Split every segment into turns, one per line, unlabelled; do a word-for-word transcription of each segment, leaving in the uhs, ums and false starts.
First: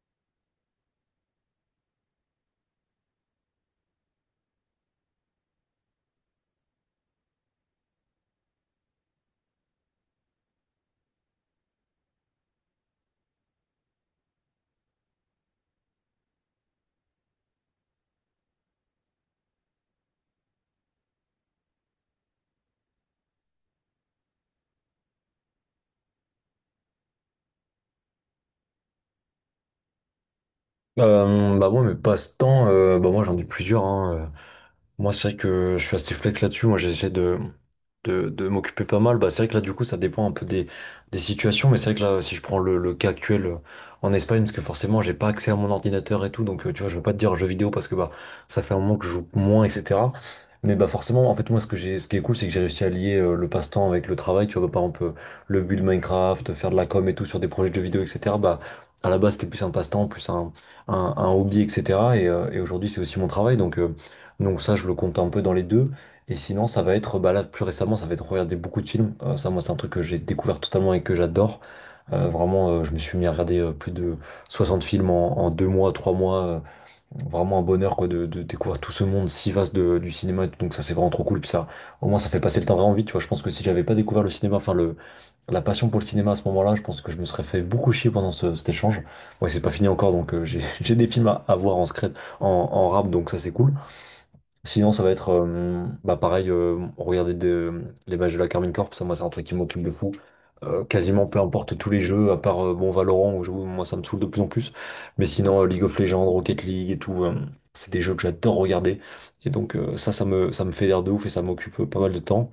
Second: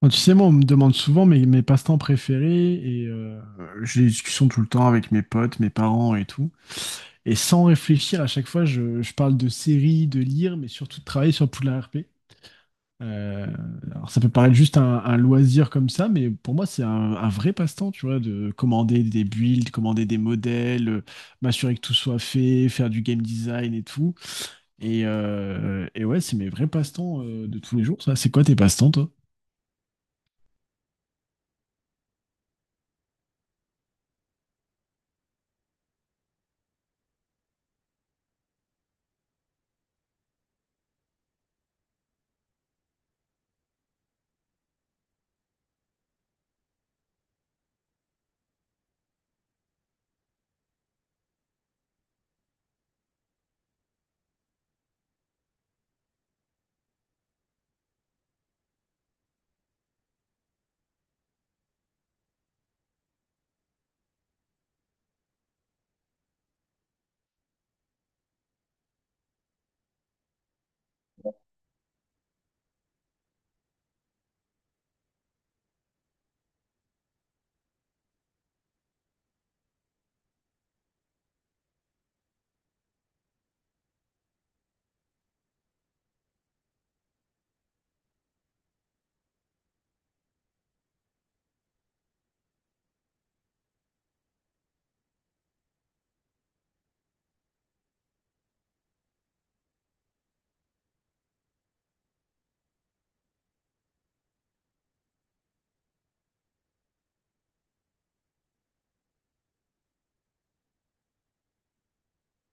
Bon, tu sais, moi, on me demande souvent mes, mes passe-temps préférés et euh, j'ai des discussions tout le temps avec mes potes, mes parents et tout. Et sans réfléchir, à chaque fois, je, je parle de séries, de lire, mais surtout de travailler sur Poudlard R P. Euh, alors, ça peut paraître juste un, un loisir comme ça, mais pour moi, c'est un, un vrai passe-temps, tu vois, de commander des builds, commander des modèles, euh, m'assurer que tout soit fait, faire du game design et tout. Et, euh, et ouais, c'est mes vrais passe-temps euh, de tous les jours, ça. C'est quoi tes passe-temps, toi?
Euh, bah moi mes passe-temps, euh, bah moi j'en ai plusieurs hein. euh. Moi, c'est vrai que je suis assez flex là-dessus. Moi, j'essaie de, de, de m'occuper pas mal. Bah, c'est vrai que là, du coup, ça dépend un peu des, des situations. Mais c'est vrai que là, si je prends le, le cas actuel euh, en Espagne, parce que forcément, j'ai pas accès à mon ordinateur et tout. Donc, euh, tu vois, je veux pas te dire jeux vidéo parce que bah, ça fait un moment que je joue moins, et cetera. Mais bah, forcément, en fait, moi, ce que j'ai, ce qui est cool, c'est que j'ai réussi à lier euh, le passe-temps avec le travail. Tu vois, bah, par exemple, euh, le build Minecraft, faire de la com et tout sur des projets de jeux vidéo, et cetera. Bah, à la base, c'était plus un passe-temps, plus un, un, un hobby, et cetera. Et, euh, et aujourd'hui, c'est aussi mon travail. Donc, euh, donc ça, je le compte un peu dans les deux. Et sinon, ça va être, bah là, plus récemment, ça va être regarder beaucoup de films. Euh, ça, moi, c'est un truc que j'ai découvert totalement et que j'adore. Euh, vraiment, euh, je me suis mis à regarder euh, plus de soixante films en, en deux mois, trois mois. Euh, vraiment un bonheur, quoi, de, de découvrir tout ce monde si vaste de- du cinéma. Et tout. Donc ça, c'est vraiment trop cool. Puis ça, au moins, ça fait passer le temps vraiment vite. Tu vois, je pense que si j'avais pas découvert le cinéma, enfin le, la passion pour le cinéma à ce moment-là, je pense que je me serais fait beaucoup chier pendant ce- cet échange. Ouais, c'est pas fini encore, donc euh, j'ai j'ai des films à, à voir en secret, en, en rap, donc ça, c'est cool. Sinon, ça va être euh, bah, pareil, euh, regarder de- les matchs de la Carmine Corp, ça, moi, c'est un truc qui m'occupe de fou. Euh, quasiment peu importe tous les jeux, à part euh, bon Valorant, où je- moi, ça me saoule de plus en plus. Mais sinon, euh, League of Legends, Rocket League et tout, euh, c'est des jeux que j'adore regarder. Et donc, euh, ça, ça me, ça me fait l'air de ouf et ça m'occupe pas mal de temps.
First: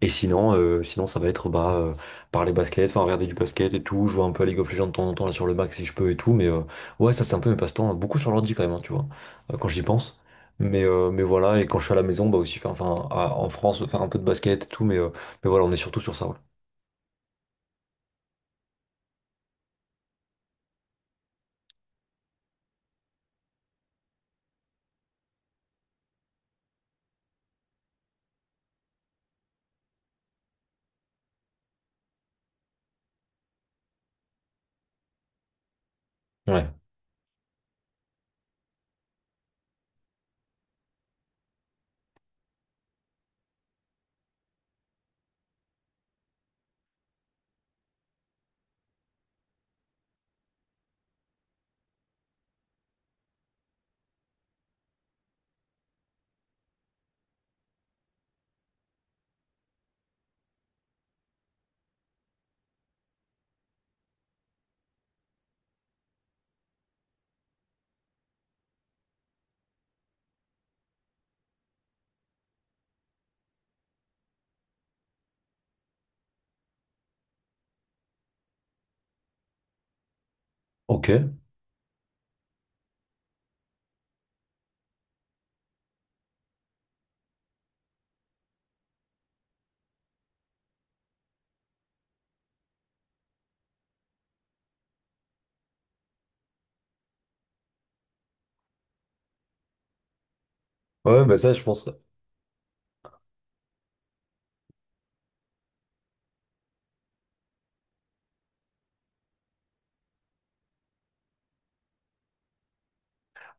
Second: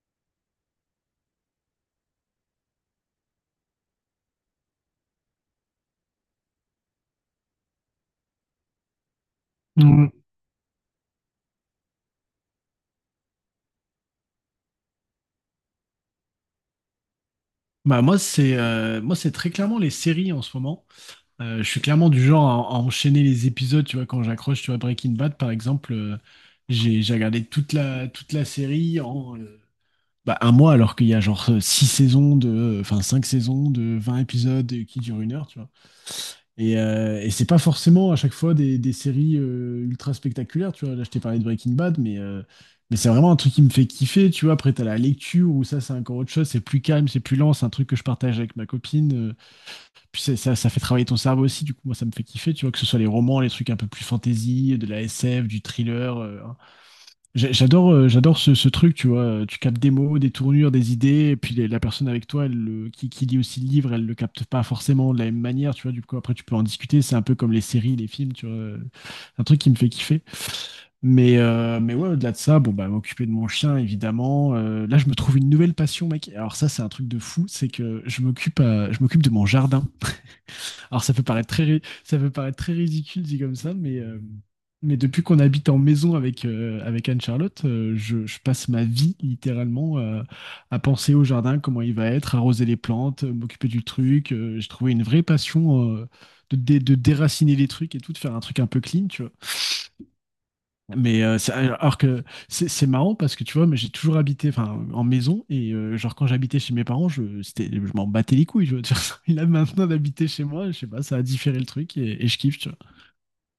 Et sinon, euh, sinon ça va être bah, euh, parler basket, enfin regarder du basket et tout, jouer un peu à League of Legends de temps en temps là sur le Mac si je peux et tout, mais euh, ouais ça c'est un peu mes passe-temps, hein, beaucoup sur l'ordi quand même, hein, tu vois, euh, quand j'y
Mm.
pense. Mais, euh, mais voilà, et quand je suis à la maison, bah aussi faire, enfin à- en France, faire un peu de basket et tout, mais, euh, mais voilà, on est surtout sur ça, ouais.
Bah moi c'est euh, moi c'est très clairement les séries en ce moment. Euh, je suis clairement du genre à, à enchaîner les épisodes, tu vois, quand j'accroche, tu vois, Breaking Bad par exemple, euh, j'ai j'ai regardé toute la toute la série en, euh, bah, un mois alors qu'il y a genre euh, six saisons de, enfin cinq saisons de vingt épisodes qui durent une heure, tu vois.
Ouais.
Et, euh, et c'est pas forcément à chaque fois des, des séries euh, ultra spectaculaires, tu vois. Là, je t'ai parlé de Breaking Bad, mais, euh, mais c'est vraiment un truc qui me fait kiffer, tu vois. Après, t'as la lecture où ça, c'est encore autre chose, c'est plus calme, c'est plus lent, c'est un truc que je partage avec ma copine. euh, puis c'est- ça, ça fait travailler ton cerveau aussi, du coup, moi, ça me fait kiffer, tu vois, que ce soit les romans, les trucs un peu plus fantasy, de la S F, du thriller. euh, J'a- J'adore, euh, j'adore ce, ce truc, tu vois. Tu captes des mots, des tournures, des idées, et puis les- la personne avec toi, elle, le- qui, qui lit aussi le livre, elle le capte pas forcément de la même manière, tu vois. Du coup, après, tu peux en discuter. C'est un peu comme les séries, les films, tu vois. C'est un truc qui me fait kiffer. Mais, euh, mais ouais, au-delà de ça, bon, bah, m'occuper de mon chien, évidemment. Euh, là, je me trouve une nouvelle passion, mec. Alors ça, c'est un truc de fou. C'est que je m'occupe, à- je m'occupe de mon jardin. Alors
Ok.
ça peut paraître très, ri- ça peut paraître très ridicule dit comme ça, mais, euh, mais depuis qu'on habite en maison avec, euh, avec Anne-Charlotte, euh, je, je passe ma vie littéralement euh, à penser au jardin, comment il va être, arroser les plantes, euh, m'occuper du truc. Euh, j'ai trouvé une vraie passion euh, de, dé- de déraciner les trucs et tout, de faire un truc un peu clean, tu vois. Mais
Ouais, bah
euh,
ça
c'est-
je pense.
alors que c'est c'est marrant parce que tu vois, mais j'ai toujours habité enfin en maison et euh, genre quand j'habitais chez mes parents, je c'était je m'en battais les couilles. Tu vois, Et là maintenant d'habiter chez moi, je sais pas, ça a différé le truc et, et je kiffe. Tu vois.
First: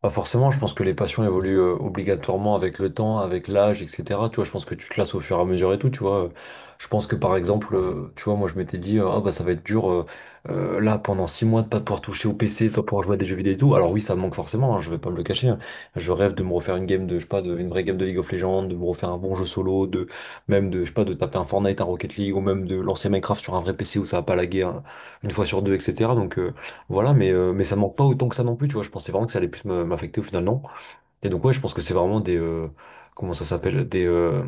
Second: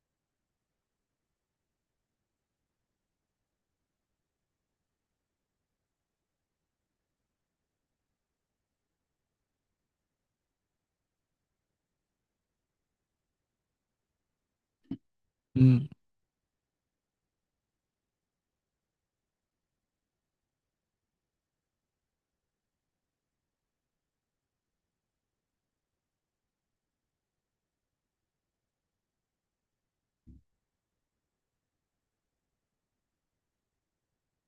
Bah forcément, je pense que les passions évoluent euh, obligatoirement avec le temps, avec l'âge, et cetera. Tu vois, je pense que tu te lasses au fur et à mesure et tout, tu vois. Je pense que par exemple, euh, tu vois, moi je m'étais dit, euh, ah bah ça va être dur euh, euh, là pendant six mois de pas pouvoir toucher au P C, de pas pouvoir jouer à des jeux vidéo et tout. Alors oui, ça me manque forcément, hein, je vais pas me le cacher. Hein.
Mm.
Je rêve de me refaire une game de, je sais pas, de, une vraie game de League of Legends, de me refaire un bon jeu solo, de même de, je sais pas, de taper un Fortnite, un Rocket League, ou même de lancer Minecraft sur un vrai P C où ça va pas laguer hein, une fois sur deux, et cetera. Donc euh, voilà, mais, euh, mais ça manque pas autant que ça non plus, tu vois. Je pensais vraiment que ça allait plus me- m'affecter au final, non. Et donc, ouais, je pense que c'est vraiment des. Euh, comment ça s'appelle? Des. Euh,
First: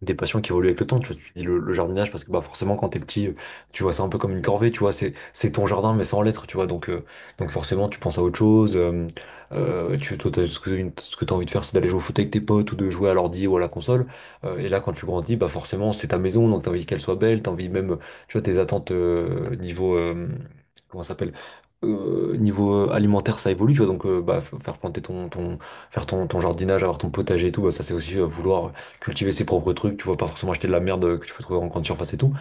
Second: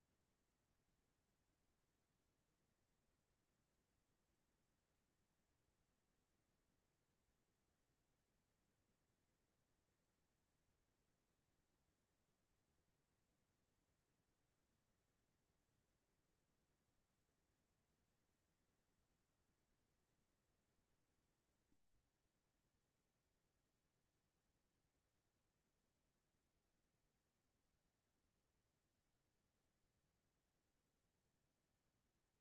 Des passions qui évoluent avec le temps, tu vois, tu dis le, le jardinage parce que bah forcément quand t'es petit, euh, tu vois c'est un peu comme une corvée, tu vois, c'est c'est ton jardin mais sans l'être, tu vois, donc euh, donc forcément tu penses à autre chose, euh, euh, tu toi, t'as- ce que une- ce que t'as envie de faire c'est d'aller jouer au foot avec tes potes ou de jouer à l'ordi ou à la console. Euh, et là quand tu grandis bah forcément c'est ta maison donc t'as envie qu'elle soit belle, t'as envie même tu vois tes attentes euh, niveau euh, comment ça s'appelle euh, niveau euh, alimentaire, ça évolue, tu vois. Donc, euh, bah, f- faire planter ton, ton, faire ton, ton jardinage, avoir ton potager et tout, bah, ça, c'est aussi euh, vouloir cultiver ses propres trucs, tu vois, pas forcément acheter de la merde euh, que tu peux trouver en grande surface et tout.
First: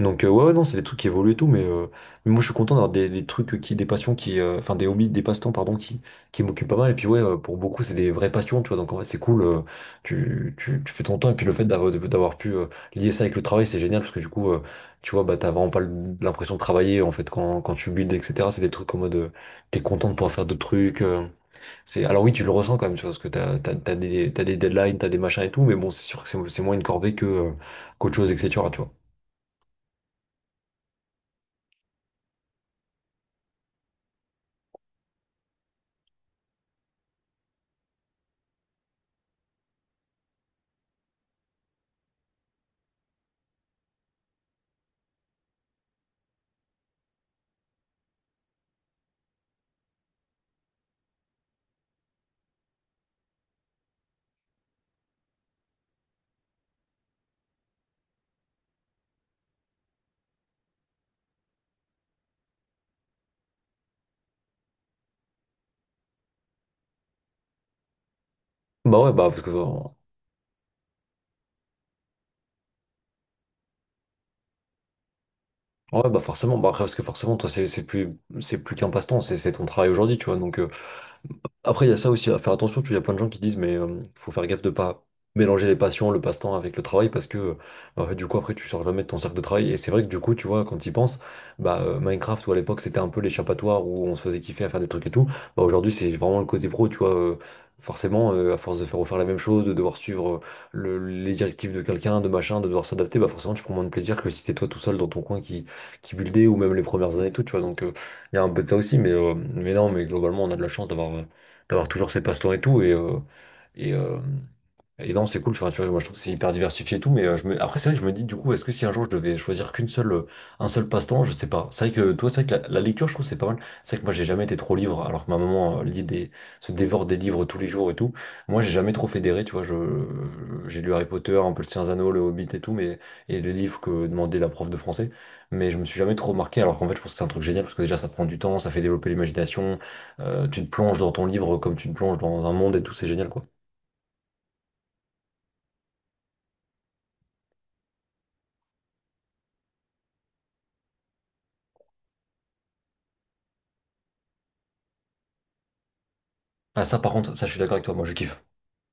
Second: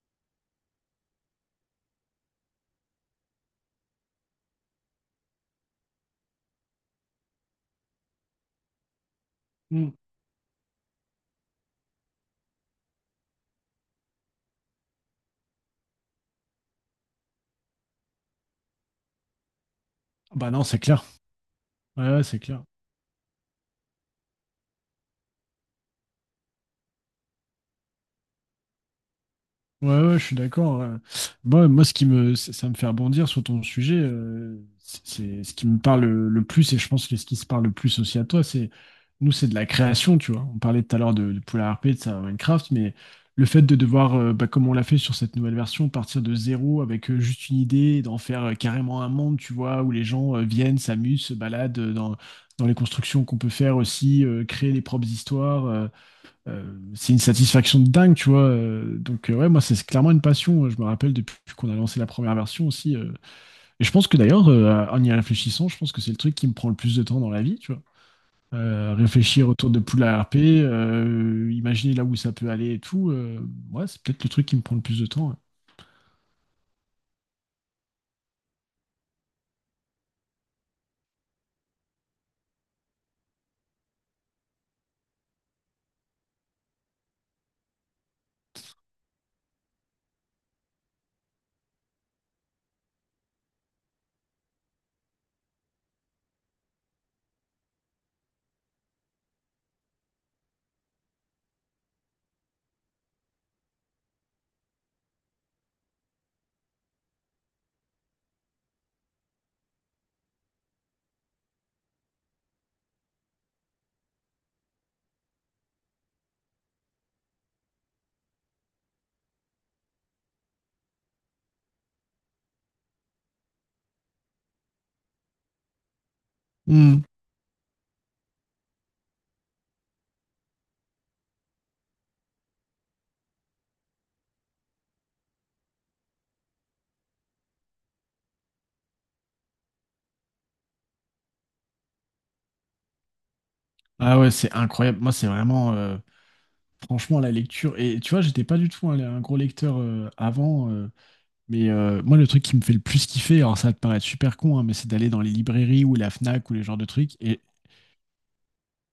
Donc euh, ouais, ouais, non, c'est des trucs qui évoluent et tout, mais, euh, mais moi je suis content d'avoir des, des trucs qui, des passions qui, euh, enfin des hobbies, des passe-temps, pardon, qui, qui m'occupent pas mal. Et puis ouais, euh, pour beaucoup, c'est des vraies passions, tu vois, donc en fait c'est cool, euh,
Mm.
tu, tu, tu fais ton temps, et puis le fait d'avoir d'avoir pu euh, lier ça avec le travail, c'est génial, parce que du coup, euh, tu vois, bah t'as vraiment pas l'impression de travailler en fait quand, quand tu builds, et cetera. C'est des trucs en mode euh, t'es content de pouvoir faire
Bah
d'autres
non, c'est
trucs.
clair.
Euh, c'est,
Ouais, ouais,
alors oui,
c'est
tu le
clair.
ressens quand même, tu vois, parce que t'as, t'as, t'as des, t'as des deadlines, t'as des machins et tout, mais bon, c'est sûr que c'est c'est moins une corvée que, euh, qu'autre chose, et cetera, tu vois.
Ouais, ouais, je suis d'accord. euh. Moi, moi, ce qui me, ça ça me fait rebondir sur ton sujet, euh, c'est c'est ce qui me parle le, le plus, et je pense que ce qui se parle le plus aussi à toi, c'est nous, c'est de la création, tu vois. On parlait tout à l'heure de, de Polar R P, de ça, Minecraft, mais le fait de devoir, euh, bah, comme on l'a fait sur cette nouvelle version, partir de zéro avec euh, juste une idée, et d'en faire euh, carrément un monde, tu vois, où les gens euh, viennent, s'amusent, se baladent euh, dans, dans les constructions qu'on peut faire aussi, euh, créer les propres histoires. Euh, euh, c'est une satisfaction de dingue, tu vois. Euh, Donc, euh, ouais, moi, c'est clairement une passion. euh, Je me rappelle depuis qu'on a lancé la première version aussi. euh. Et je pense que d'ailleurs, euh, en y réfléchissant, je pense que c'est le truc qui me prend le plus de temps dans la vie, tu vois. Euh,
Bah ouais, bah parce
réfléchir
que
autour de
ouais,
Poula R P, euh, imaginer là où ça peut aller et tout. Euh, ouais, c'est peut-être le truc qui me prend le plus de temps.
bah forcément, bah après, parce que forcément, toi, c'est c'est plus c'est plus qu'un passe-temps, c'est c'est ton travail aujourd'hui, tu vois. Donc, euh, Après, il y a ça aussi à faire attention. Tu vois, il y a plein de gens qui disent, mais euh, faut faire gaffe de pas mélanger les passions, le passe-temps avec le travail, parce que euh, en fait, du coup, après, tu sors jamais de ton cercle de travail. Et c'est vrai que du coup, tu vois, quand tu y penses, bah, euh, Minecraft, où à l'époque, c'était un peu l'échappatoire où on se faisait kiffer à faire des trucs et tout, bah, aujourd'hui, c'est vraiment le côté pro, tu vois. Euh, forcément, euh, à force de faire refaire la même chose, de devoir suivre euh, le- les directives de quelqu'un, de machin, de devoir s'adapter, bah, forcément, tu prends moins de plaisir que si t'es toi tout seul dans ton coin qui, qui buildait, ou même les premières années et tout, tu vois. Donc, euh, il y a un peu de ça aussi, mais, euh, mais non, mais globalement, on a de la chance d'avoir d'avoir toujours ses passe-temps et tout. Et, euh, et, euh, et non, c'est cool, tu vois, tu vois, moi je trouve que c'est hyper diversifié et tout, mais euh, je me... après c'est vrai que je me dis du coup, est-ce que si un jour je devais choisir qu'une seule, euh, un seul passe-temps, je sais pas. C'est vrai que toi, c'est vrai que la, la lecture, je trouve que c'est pas mal. C'est vrai que moi j'ai jamais été trop livre, alors que ma maman euh, lit des... se
Ouais. Hmm.
dévore des livres tous les jours et tout. Moi j'ai jamais trop fédéré, tu vois, je... j'ai lu Harry Potter, un peu le Seigneur des Anneaux, le Hobbit et tout, mais et les livres que demandait la prof de français, mais je me suis jamais trop marqué, alors qu'en fait je pense que c'est un truc génial parce que déjà ça te prend du temps, ça fait développer l'imagination, euh, tu te plonges dans ton livre comme tu te plonges dans un monde et tout, c'est génial quoi.
Ah ouais, c'est incroyable. Moi, c'est vraiment, euh, franchement, la lecture. Et tu vois, j'étais pas du tout un, un gros lecteur euh, avant. euh, Mais euh, moi, le truc qui me fait le plus kiffer, alors ça va te paraître super con, hein, mais c'est d'aller dans les librairies ou la Fnac ou les genres de
Ah ça par
trucs.
contre,
Et,
ça je suis d'accord avec toi, moi je kiffe.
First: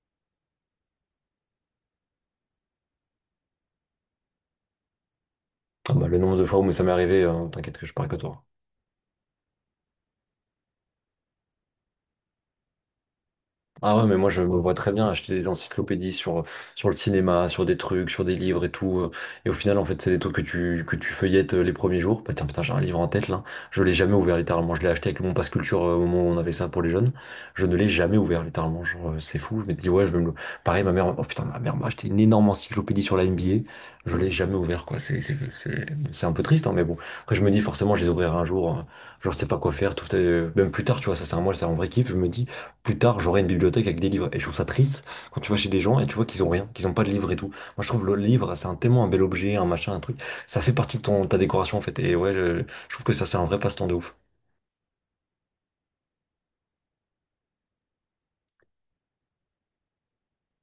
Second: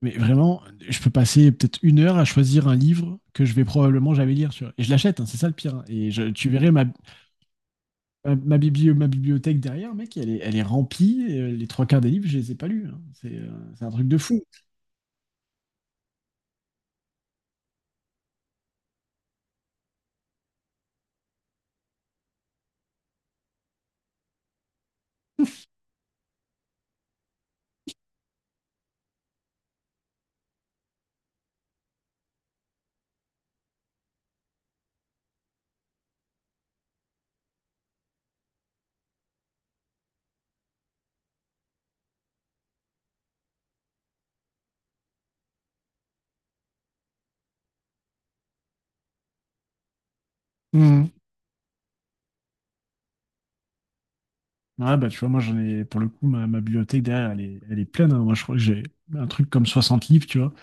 mais vraiment, je peux passer peut-être une heure à choisir un livre que je vais probablement jamais lire, tu vois. Et je l'achète, hein, c'est ça le pire, hein.
Ah bah,
Et
le
je-
nombre de
tu
fois
verrais
où ça
ma,
m'est arrivé, euh, t'inquiète que je parle que
ma,
toi.
ma biblio- ma bibliothèque derrière, mec, elle est, elle est remplie. Et, euh, les trois quarts des livres, je les ai pas lus, hein. C'est euh, c'est un
Ah ouais,
truc
mais
de
moi je
fou.
me vois très bien acheter des encyclopédies sur, sur le cinéma, sur des trucs, sur des livres et tout. euh, Et au final, en fait, c'est des trucs que tu, que tu feuillettes euh, les premiers jours. Bah tiens, putain, j'ai un livre en tête là. Je l'ai jamais ouvert littéralement. Je l'ai acheté avec mon pass culture euh, au moment où on avait ça pour les jeunes. Je ne l'ai jamais ouvert littéralement. Genre, euh, c'est fou. Je m'étais dit, ouais, je vais me le. Pareil, ma mère, oh putain, ma mère m'a acheté une énorme encyclopédie sur la N B A. Je l'ai jamais ouvert, quoi. C'est, c'est, c'est, c'est un peu triste, hein, mais bon. Après, je me dis, forcément, je les ouvrirai un jour. Hein. Genre, je sais pas quoi faire. Tout, euh, même plus tard, tu vois, ça, c'est un mois, c'est un vrai kiff. Je me dis plus tard, j'aurai une bibliothèque avec des livres. Et je trouve ça triste quand tu vas chez des gens et tu vois qu'ils ont rien, qu'ils ont pas de livres et tout. Moi, je trouve le livre, c'est un, tellement un bel objet, un machin, un truc. Ça fait partie de
Mhm.
ton, ta décoration, en fait. Et ouais, je, je trouve que ça, c'est un vrai passe-temps de ouf.
Ah bah tu vois, moi j'en ai pour le coup ma, ma bibliothèque derrière, elle est, elle est pleine, hein. Moi je crois que j'ai un truc comme soixante livres, tu vois.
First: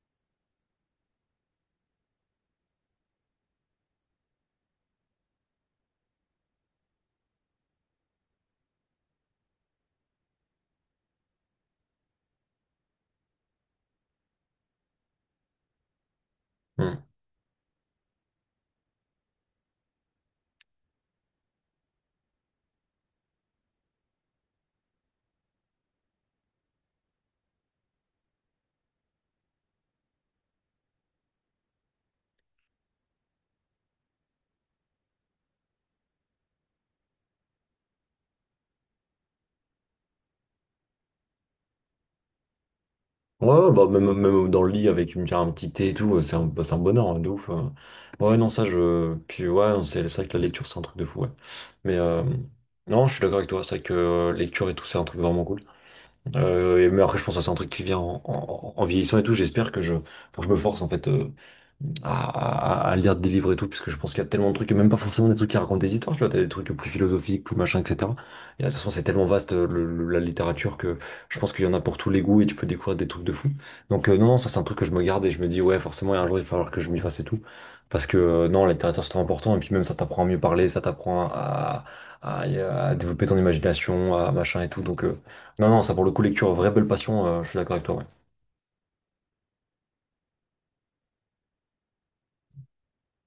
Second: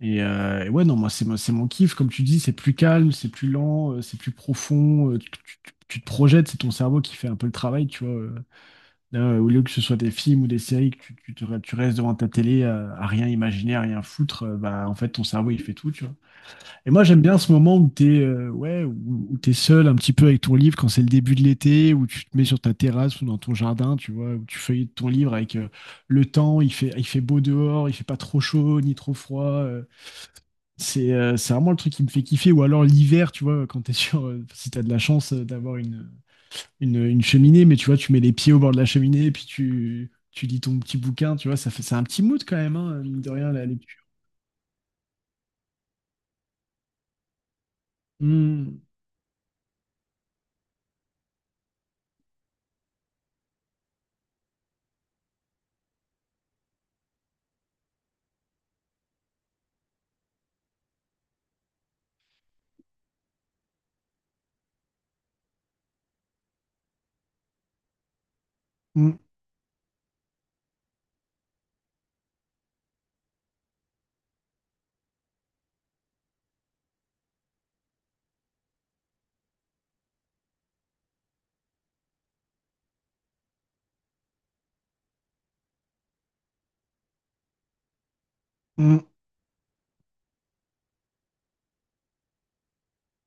Et, euh, et ouais, non, moi, c'est mon c'est mon kiff. Comme tu dis, c'est plus calme, c'est plus lent, euh, c'est plus profond. euh, tu, tu- tu- tu te projettes, c'est ton cerveau qui fait un peu le travail, tu vois. euh. Là, au lieu que ce soit des films ou des séries, que tu, tu, te- tu restes devant ta télé euh, à rien imaginer, à rien foutre, euh, bah, en fait, ton cerveau, il fait tout, tu vois. Et
Hmm.
moi, j'aime bien ce moment où t'es, euh, ouais, où, où t'es seul un petit peu avec ton livre quand c'est le début de l'été, où tu te mets sur ta terrasse ou dans ton jardin, tu vois, où tu feuillettes ton livre avec euh, le temps, il fait, il fait beau dehors, il fait pas trop chaud ni trop froid. euh, c'est euh, c'est vraiment le truc qui me fait kiffer. Ou alors l'hiver, tu vois, quand t'es sur. Euh, si t'as de la chance euh, d'avoir une, une, une cheminée, mais tu vois, tu mets les pieds au bord de la cheminée et puis tu, tu lis ton petit bouquin, tu vois, ça fait, c'est un petit mood quand même, hein, mine de
Ouais,
rien, la
ouais, bah,
lecture.
même, même dans le lit avec une, un petit thé et tout, euh, c'est un, bah, c'est un bonheur, hein, de ouf. euh. Bah, ouais, non, ça,
Mm,
je. Puis ouais, non, c'est c'est vrai que la lecture, c'est un truc de fou, ouais. Mais euh, non, je suis d'accord avec toi, c'est vrai que euh, lecture et tout, c'est un truc vraiment cool. Euh, et- mais après, je pense que c'est un truc qui vient en, en- en vieillissant et tout. J'espère que je, faut que je me force, en fait. Euh, à, à- à lire des livres et tout, parce que je pense qu'il y a tellement de trucs, et même pas forcément des trucs qui racontent des histoires, tu vois, t'as des trucs plus philosophiques, plus machin, et cetera. Et de toute façon, c'est
mm,
tellement vaste, euh, le- le- la littérature, que je pense qu'il y en a pour tous les goûts, et tu peux découvrir des trucs de fou. Donc euh, non, non, ça c'est un truc que je me garde, et je me dis, ouais, forcément, un jour, il va falloir que je m'y fasse et tout. Parce que euh, non, la littérature, c'est trop important, et puis même ça t'apprend à mieux parler, ça t'apprend à, à, à développer ton imagination, à machin et tout. Donc euh, non, non, ça pour le coup, lecture, vraie belle passion, euh, je suis d'accord avec toi. Ouais.
mm.